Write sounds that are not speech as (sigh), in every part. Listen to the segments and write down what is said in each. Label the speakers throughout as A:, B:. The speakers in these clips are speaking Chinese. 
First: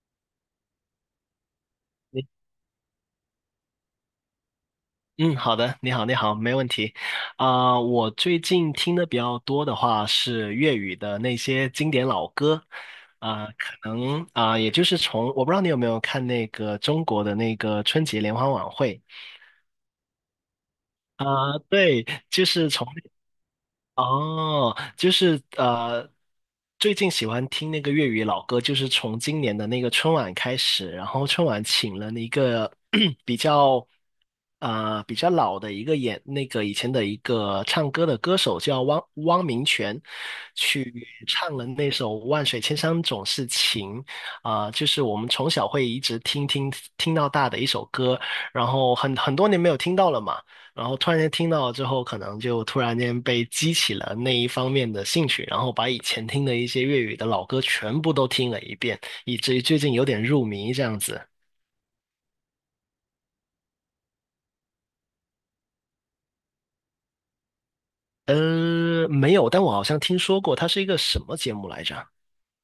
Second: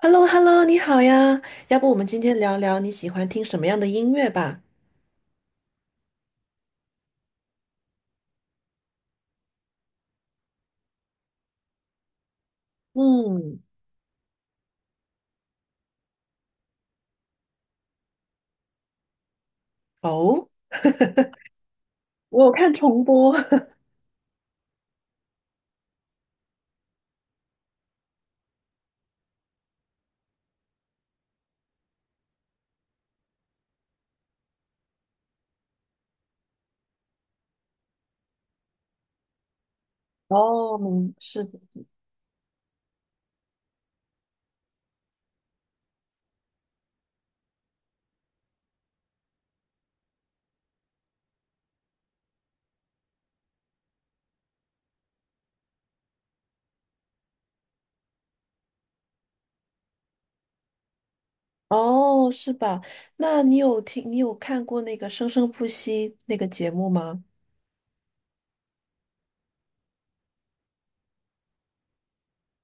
A: h e l l o h e l l o 你好呀，要不我们今
B: 你
A: 天聊聊你喜欢听什么样的音乐吧？
B: 嗯，好的，你好，你好，没问题。我最近听的比较多的话是粤语的那些经典老歌，
A: 嗯，
B: 可能也就是从我不知道你有没有看那个中国的那个春节联欢晚会
A: 哦，
B: 啊、对，就
A: 我有
B: 是
A: 看
B: 从。
A: 重播。(laughs)
B: 哦，就是最近喜欢听那个粤语老歌，就是从今年的那个春晚开始，然后春晚请了一个 (clears throat) 比较比较老的一个演那个以前的一个唱歌的歌手叫汪明荃，
A: 哦，
B: 去
A: 明是
B: 唱
A: 的，
B: 了那首《万水千山总是情》就是我们从小会一直听到大的一首歌，然后很多年没有听到了嘛。然后突然间听到之后，可能就突然间被激起了那一方面的兴趣，然后把以前听的一些粤语的老歌全部都听了一遍，以至于最近有点入迷这样子。
A: 哦，是吧？那你有听，你有看过那个《生生不息》那个节目吗？
B: 没有，但我好像听说过它是一个什么节目来着？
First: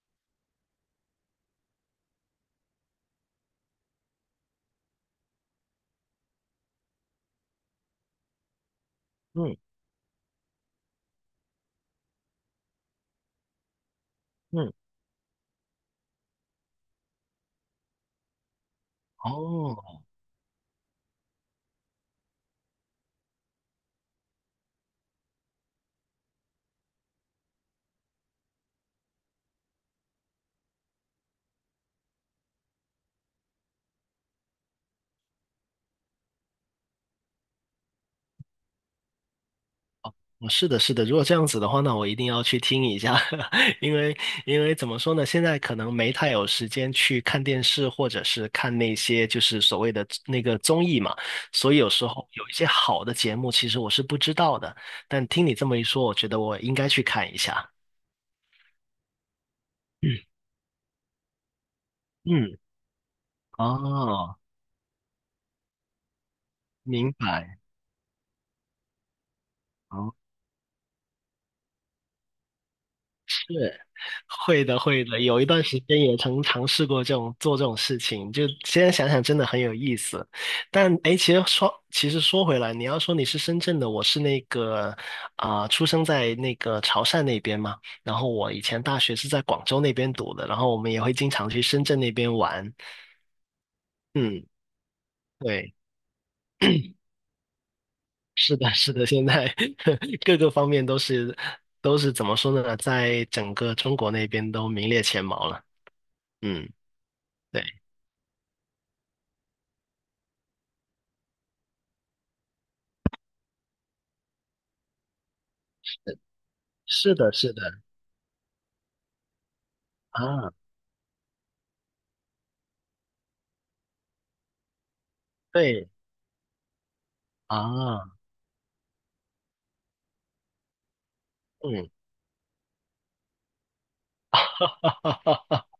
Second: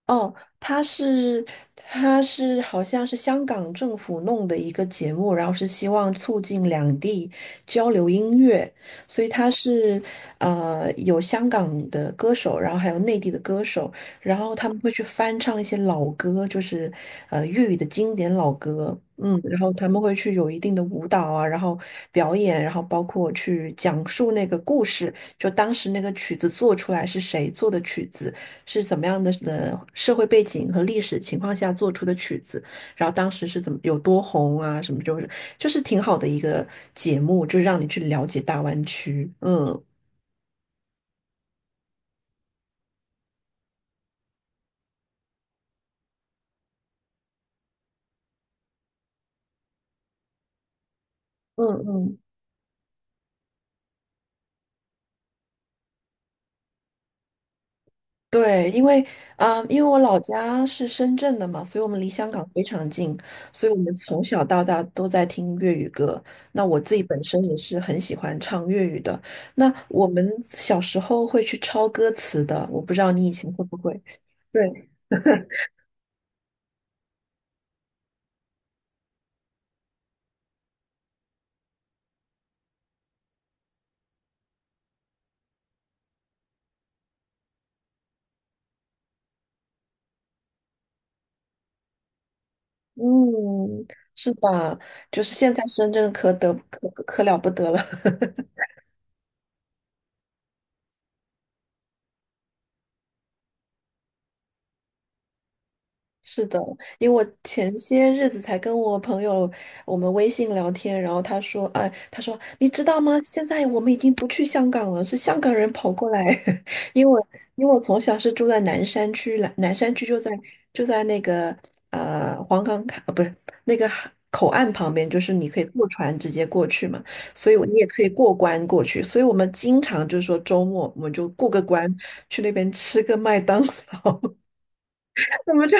A: 哦，它是它是好像是香港政府弄的一个节目，然后是希望促进两地交流音乐，所以它
B: 嗯
A: 是有香港的歌手，然后还有内地的歌手，然后他
B: 嗯，
A: 们会去翻唱一些老歌，就是粤语的经典老歌，嗯，然后他们
B: 哦，
A: 会去有一定的舞蹈啊，然后表演，然后包括去讲述那个故事，就当时那个曲子做出来是谁做的曲子。是怎么样的社会背景和历史情况下做出的曲子，然后当时是怎么有多红啊，什么就是挺好的一个节目，就是让你去了解大湾区。嗯，
B: 哦，是的，是的。如果这样子的话，那我一定要去听一下，(laughs) 因为因为怎么说呢，现在可能没太有时间去看电视，或者是看那些就是所谓的那个综艺嘛，
A: 嗯
B: 所以有时
A: 嗯，
B: 候有一些好的节目，其实我是不知道的。但听你这么一说，我觉得我应该去看一下。
A: 对，因为我
B: 嗯
A: 老家是深圳的嘛，所以我们离香港
B: 嗯，
A: 非常近，所以我们从
B: 哦，
A: 小到大都在听粤语歌。那我自己
B: 明
A: 本身也
B: 白。
A: 是很喜欢唱粤语的。那我
B: 哦，
A: 们小时候会去抄歌词的，我不知道你以前会不
B: 是。
A: 会？对。
B: 会的，会的，有一
A: (laughs)
B: 段时间也曾尝试过这种做这种事情，就现在想想真的很有意思。但哎，其实说回来，你要说你是深圳的，我是那个出生在那个潮汕那边嘛，然后我以前大学是在广州那边读的，然后我们也会经常去深圳那边玩。
A: 嗯，是
B: 嗯，
A: 吧？就是现在
B: 对，
A: 深圳可了不得了，
B: 是的，是的，现在 (laughs) 各个方面都是怎么说呢，在整个中国那边都名列前茅了。
A: 是的，
B: 嗯，
A: 因为我
B: 对，
A: 前些日子才跟我朋友我们微信聊天，然后他说，哎，他说你知道吗？现在我们已经不去香港了，是香港人跑过来，(laughs) 因
B: 是
A: 为
B: 的，是
A: 因为我
B: 的。
A: 从小是住在南山区，南山区就在
B: 啊。
A: 那个黄岗卡，不是那个海口岸旁边，就是你可以坐
B: 对
A: 船直接过去嘛，所以我你也可以
B: 啊，
A: 过关过去，所以我们经常就是说周末我们就过个
B: 嗯，
A: 关去那边吃个麦当 (laughs) 我
B: (laughs)
A: 们就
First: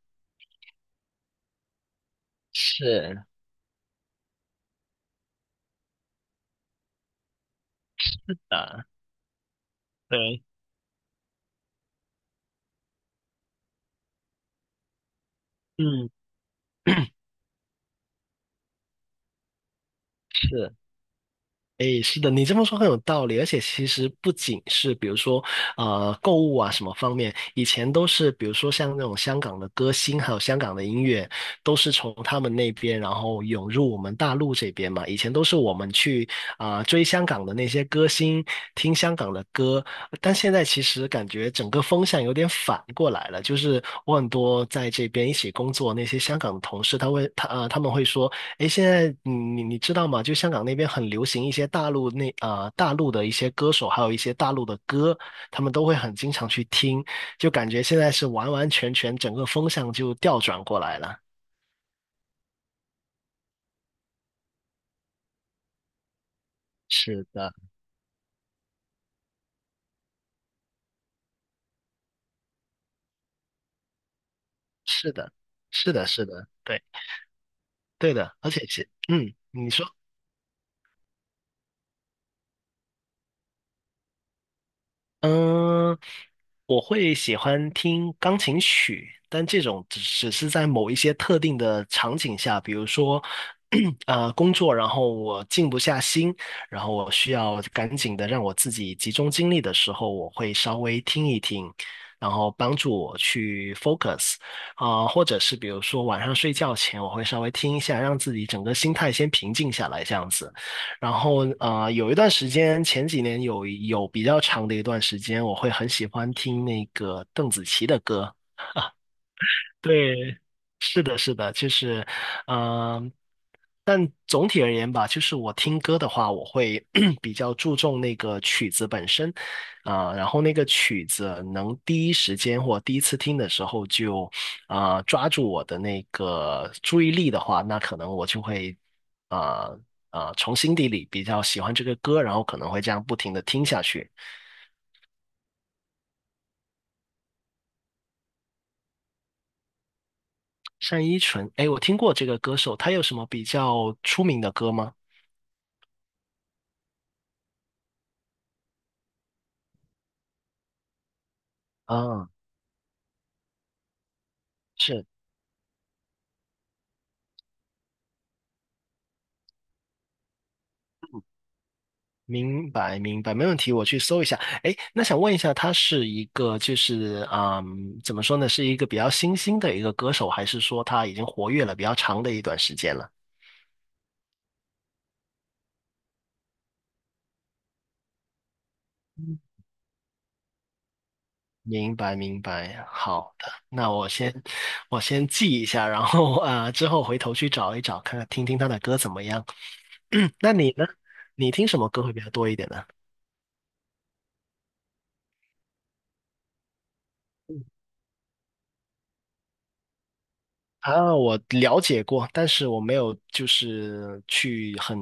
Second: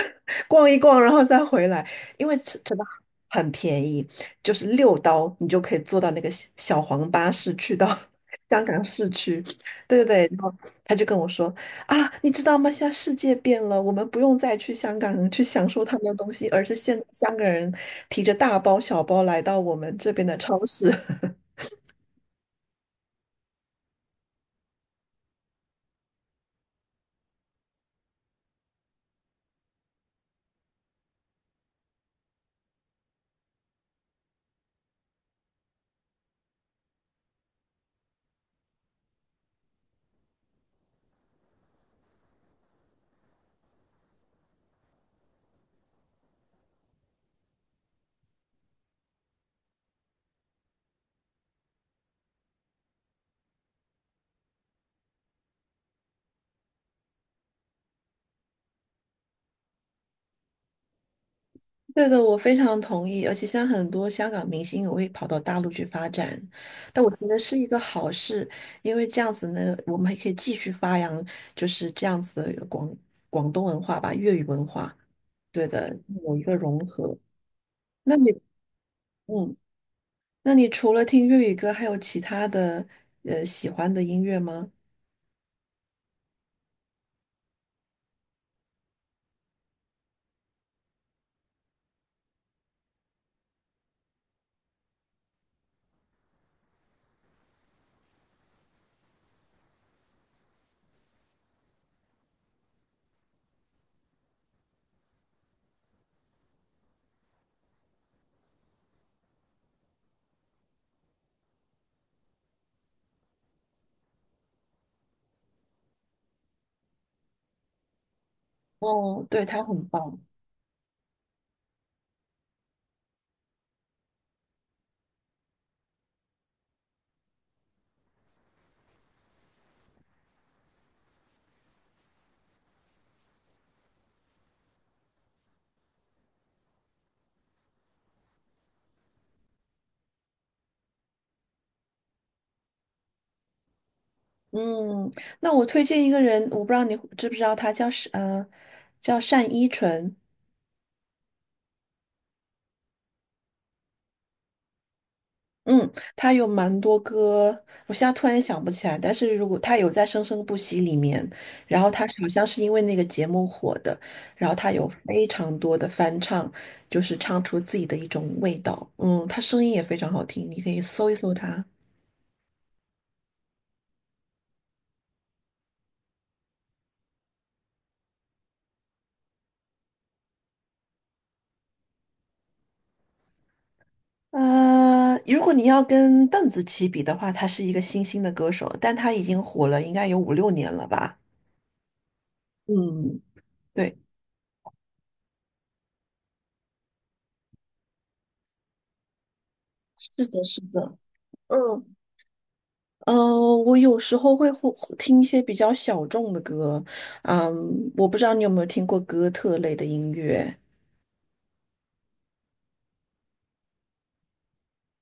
A: 逛一逛，然后再回来，因为真的
B: 是
A: 很便宜，就是6刀你就可以坐到那个小小黄巴士去到 (laughs) 香港
B: 的，
A: 市区。对对对，然
B: 对，
A: 后他就跟我说啊，你知道吗？现在世界变了，我们不用再去香港去享受他们
B: 嗯，
A: 的东西，而是现在香港人提着大包小包来到我们这边的超
B: 是。
A: 市。(laughs)
B: 诶，是的，你这么说很有道理，而且其实不仅是比如说，购物啊什么方面，以前都是比如说像那种香港的歌星，还有香港的音乐，都是从他们那边然后涌入我们大陆这边嘛。以前都是我们去追香港的那些歌星，听香港的歌，但现在其实感觉整个风向有点反过来了，就是我很多在这边一起工作那些香港的同事，他们会说。诶，现在你知道吗？就香港那边很流行一些大陆的一些歌手，还有一些大陆的歌，他们都会很经常去听，就感觉现在是完完全全整个风向就调转过来了。
A: 对的，我非常同意。而且像很多香港明星也会跑到大陆去发展，但我
B: 是
A: 觉得
B: 的，
A: 是一个好事，因为这样子呢，我们还可以继续发扬就是这样子的广东文化吧，粤语文化。
B: 是的，
A: 对
B: 是
A: 的，
B: 的，是
A: 有一
B: 的，
A: 个融
B: 对，
A: 合。
B: 对
A: 那你，
B: 的，而且是
A: 嗯，
B: 你说。
A: 那你除了听粤语歌，还有其他的喜欢的音乐吗？
B: 嗯，我会喜欢听钢琴曲，但这种只是在某一些特定的场景下，比如说，(clears throat) 工作，然后我静不下心，然后我需要赶紧的让我自己集中精力的时候，我会稍微听一听，然后帮助我去 focus，或者是比如说晚上睡觉前，我会稍微听一下，让自己整个心态先平静下来，这样子。然后有一段时间，前几年有比较长的一段时间，我会很喜欢听那个邓紫棋的歌。
A: 哦，对，他很棒。
B: 对，是的，是的，就是，嗯、但总体而言吧，就是我听歌的话，我会 (clears throat) 比较注重那个曲子本身，然后那个曲子能第一时间或第一次听的时候就，抓住我的那个注意力的话，那可能我就会，啊、从心底里比较喜欢这个歌，然后可能会这样不停的听下去。
A: 嗯，那我推荐一个人，我不知道你知不知道他叫单依纯。
B: 单依纯，哎，我听过这个歌手，他有什么比较出名的歌吗？
A: 嗯，他有蛮多歌，我现在突然想不起来。但是如果他有在《生生不息》里面，然后他好
B: 啊，
A: 像是因为那个节目火的，然后他有
B: 是。
A: 非常多的翻唱，就是唱出自己的一种味道。嗯，他声音也非常好听，你可以搜一搜他。
B: 明白，明白，没问题，我去搜一下。哎，那想问一下，他是一个就是怎么说呢，是一个比较新兴的一个歌手，还是说他已经活跃了比较长的一段时间了？
A: 如果你要跟邓紫棋比的话，他是一个新兴的歌手，但他已经火了应该有五六年了吧？
B: 明白，明白，
A: 嗯，
B: 好的，那
A: 对，
B: 我先我先记一下，然后之后回头去找一找，看看听听他的歌怎么样。
A: 是
B: (clears throat)
A: 的，
B: 那
A: 是
B: 你呢？
A: 的。
B: 你听什么
A: 嗯，
B: 歌会比较多一点呢？
A: 嗯，我有时候会听一些比较小众的歌，嗯，我不知道你有没有听过哥特类的音乐。
B: 啊，我了解过，但是我没有就是去很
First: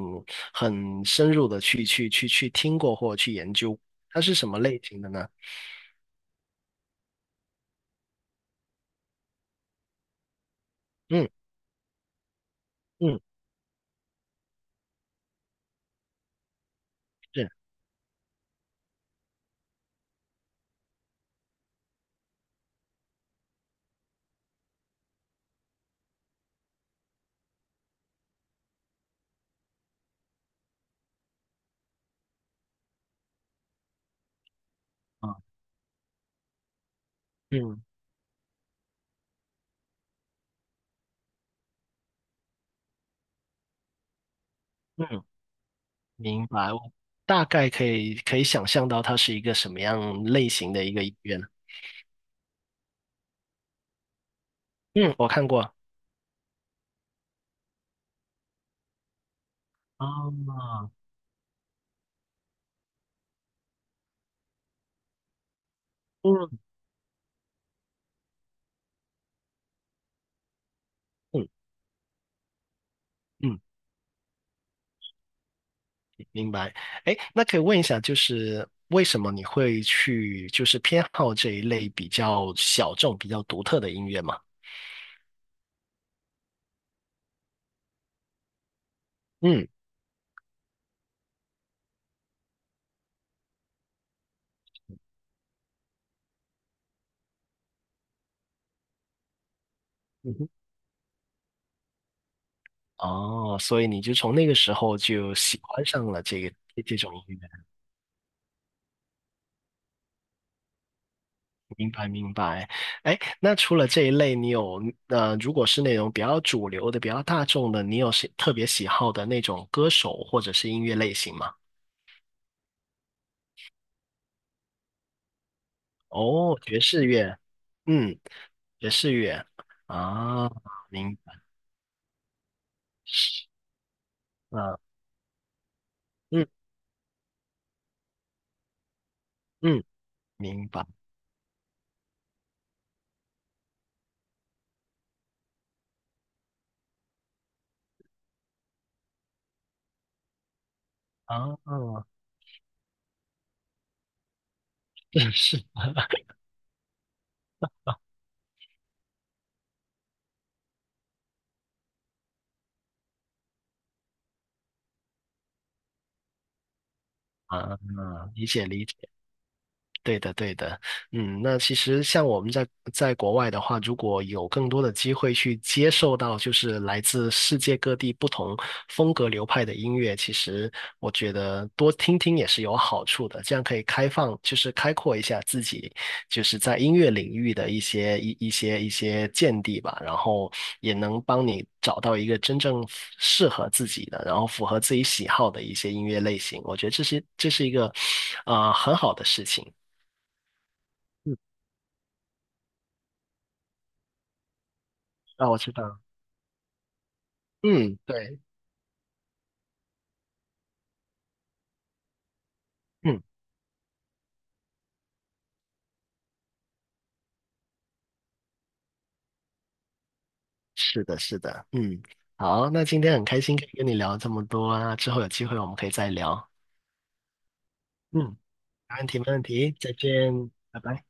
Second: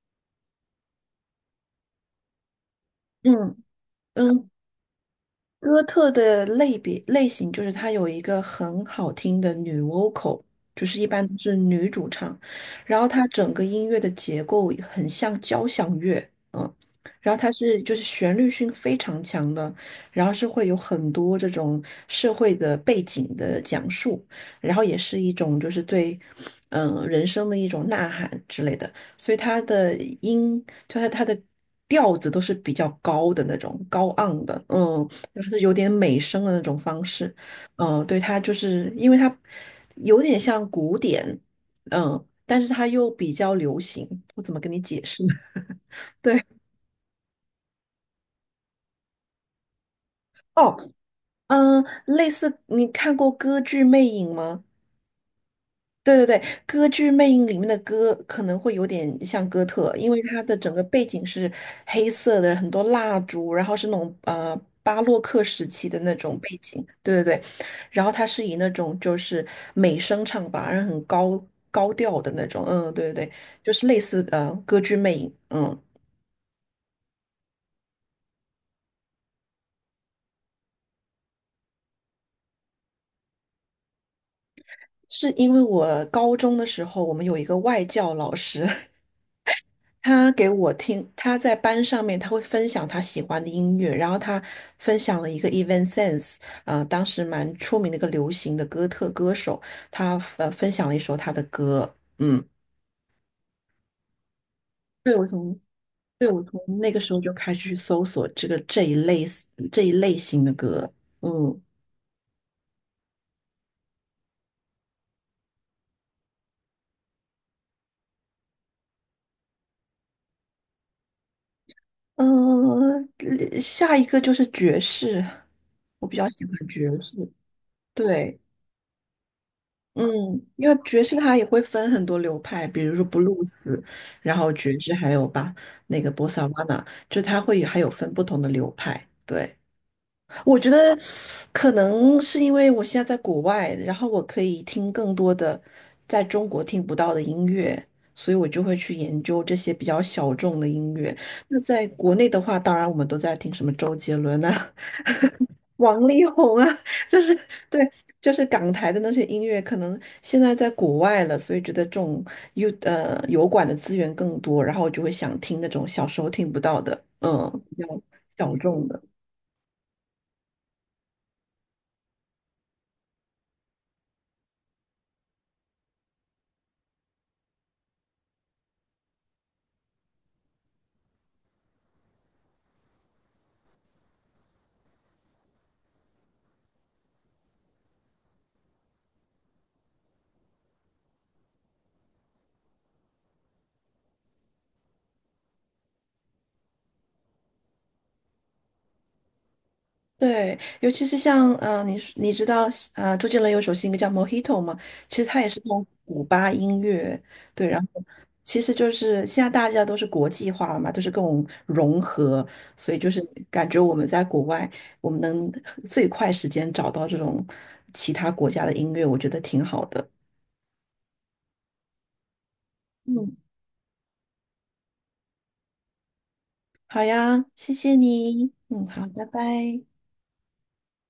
B: 很深入的去听过或去研
A: 嗯，
B: 究，它是什
A: 嗯，
B: 么类型的呢？
A: 哥特的类别类型就是它有一个很好听的女 vocal，就是一般
B: 嗯
A: 都是女主唱，然后
B: 嗯，
A: 它整个音乐的结构很像交响乐，嗯，然后
B: 是
A: 它是就是旋律性非常强的，然后是会有很多这种社会的背景的讲述，然后也是一种就是对人生的一种呐喊之类的，所以它的音就是它的。调子都是比较高的那种，高昂的，嗯，
B: 啊，
A: 就是有点美声的那种方式，
B: 嗯
A: 嗯、对，它就是因为它有点像古典，嗯、但是它又比较流行，我怎么跟你解释
B: 嗯，
A: 呢？(laughs) 对，
B: 明白，我大概可以想象到它是一个什么样类型的
A: 哦，
B: 一个医院。
A: 嗯、类似你看过歌剧《魅影》吗？
B: 嗯，我看过。
A: 对对对，《歌剧魅影》里面的歌可能会有点像哥特，因为它的整
B: 啊，
A: 个背景是黑色的，很多蜡烛，然后是那种巴洛克时期的那种背
B: 嗯
A: 景。对对对，然后它是以那种就是美声唱法，然后很高
B: 嗯
A: 高调的那种。嗯，对对对，
B: 嗯，
A: 就是类似《歌剧魅影》。嗯，
B: 明白。哎，那可以问一下，就是为什么你会去就是偏好这一类比较小众、比较独特的音乐吗？
A: 是因为我高中的时候，我们有一个外教老师，(laughs)
B: 嗯，
A: 他给我听，他在班上面他会分享他喜欢的音乐，然后他分享了一个 Evanescence，当时蛮出名的一个流行的哥特歌手，他
B: 嗯哼，
A: 分享了一首他的歌，嗯，
B: 哦，所以你就从那个时候
A: 对我
B: 就
A: 从
B: 喜欢上了
A: 对
B: 这
A: 我
B: 个
A: 从
B: 这
A: 那
B: 这
A: 个时
B: 种
A: 候就
B: 音乐，
A: 开始去搜索这一类型的歌，嗯
B: 明白明白。哎，那除了这一类，如果是那种比较主流的、比较大众的，你有特别喜好的那种歌手或者是音乐类型吗？
A: 下一个就是爵士，我比较喜
B: 哦，
A: 欢
B: 爵
A: 爵
B: 士
A: 士，
B: 乐，嗯，
A: 对。
B: 爵士乐，
A: 嗯，
B: 啊，
A: 因为爵士
B: 明
A: 它也会分很多流派，比如说布鲁斯，然后
B: 白，
A: 爵士，还有吧那个波萨
B: 嗯
A: 瓦纳，就它会有还有分不同的流派。对，
B: 嗯，
A: 我
B: 明
A: 觉
B: 白，
A: 得可能是因为我现在在国外，然后我可以听更多的在中国听不到的音乐，所以我就会去研究这些比较小众的音乐。
B: 啊，
A: 那在国内的话，当然我们都在听什么周杰伦啊，
B: (laughs) 是
A: 王力宏啊，(laughs) 就是对，就是港台的那些音乐，可能现在在国外了，所以觉得这种油管的资源更多，然后就会想听那种小时候听不到的，嗯，
B: 啊，
A: 比较
B: 理
A: 小
B: 解理
A: 众的。
B: 解。对的，对的，嗯，那其实像我们在国外的话，如果有更多的机会去接受到就是来自世界各地不同风格流派的音乐，其实我觉得多听听也是有好处的，这样可以开放，就是开阔一下自己，就是在音乐领域的一些见地吧，然后也能帮你找到一个真正适合自己的，然后符合自己喜好的一些音乐类型，我觉得这是一个很好的事情。
A: 对，尤其是
B: 嗯，
A: 像你知道周杰伦有首新歌叫《Mojito》吗？其实他也
B: 那
A: 是
B: 我知
A: 从
B: 道。
A: 古巴音乐，对，然
B: 嗯，
A: 后。
B: 对，
A: 其实就是现在大家都是国际化了嘛，都是各种融合，所以就是
B: 嗯，
A: 感觉我们在国外，我们能最快时间找到这种其他国家的音乐，我觉得挺好的。
B: 是的，是的，嗯，好，那今天很
A: 嗯，
B: 开心可以跟你聊这么多啊，之后有机会我们可以再聊。
A: 好呀，谢谢
B: 嗯，
A: 你。嗯，
B: 没
A: 好，
B: 问题，
A: 拜
B: 没问题，
A: 拜。
B: 再见，拜拜。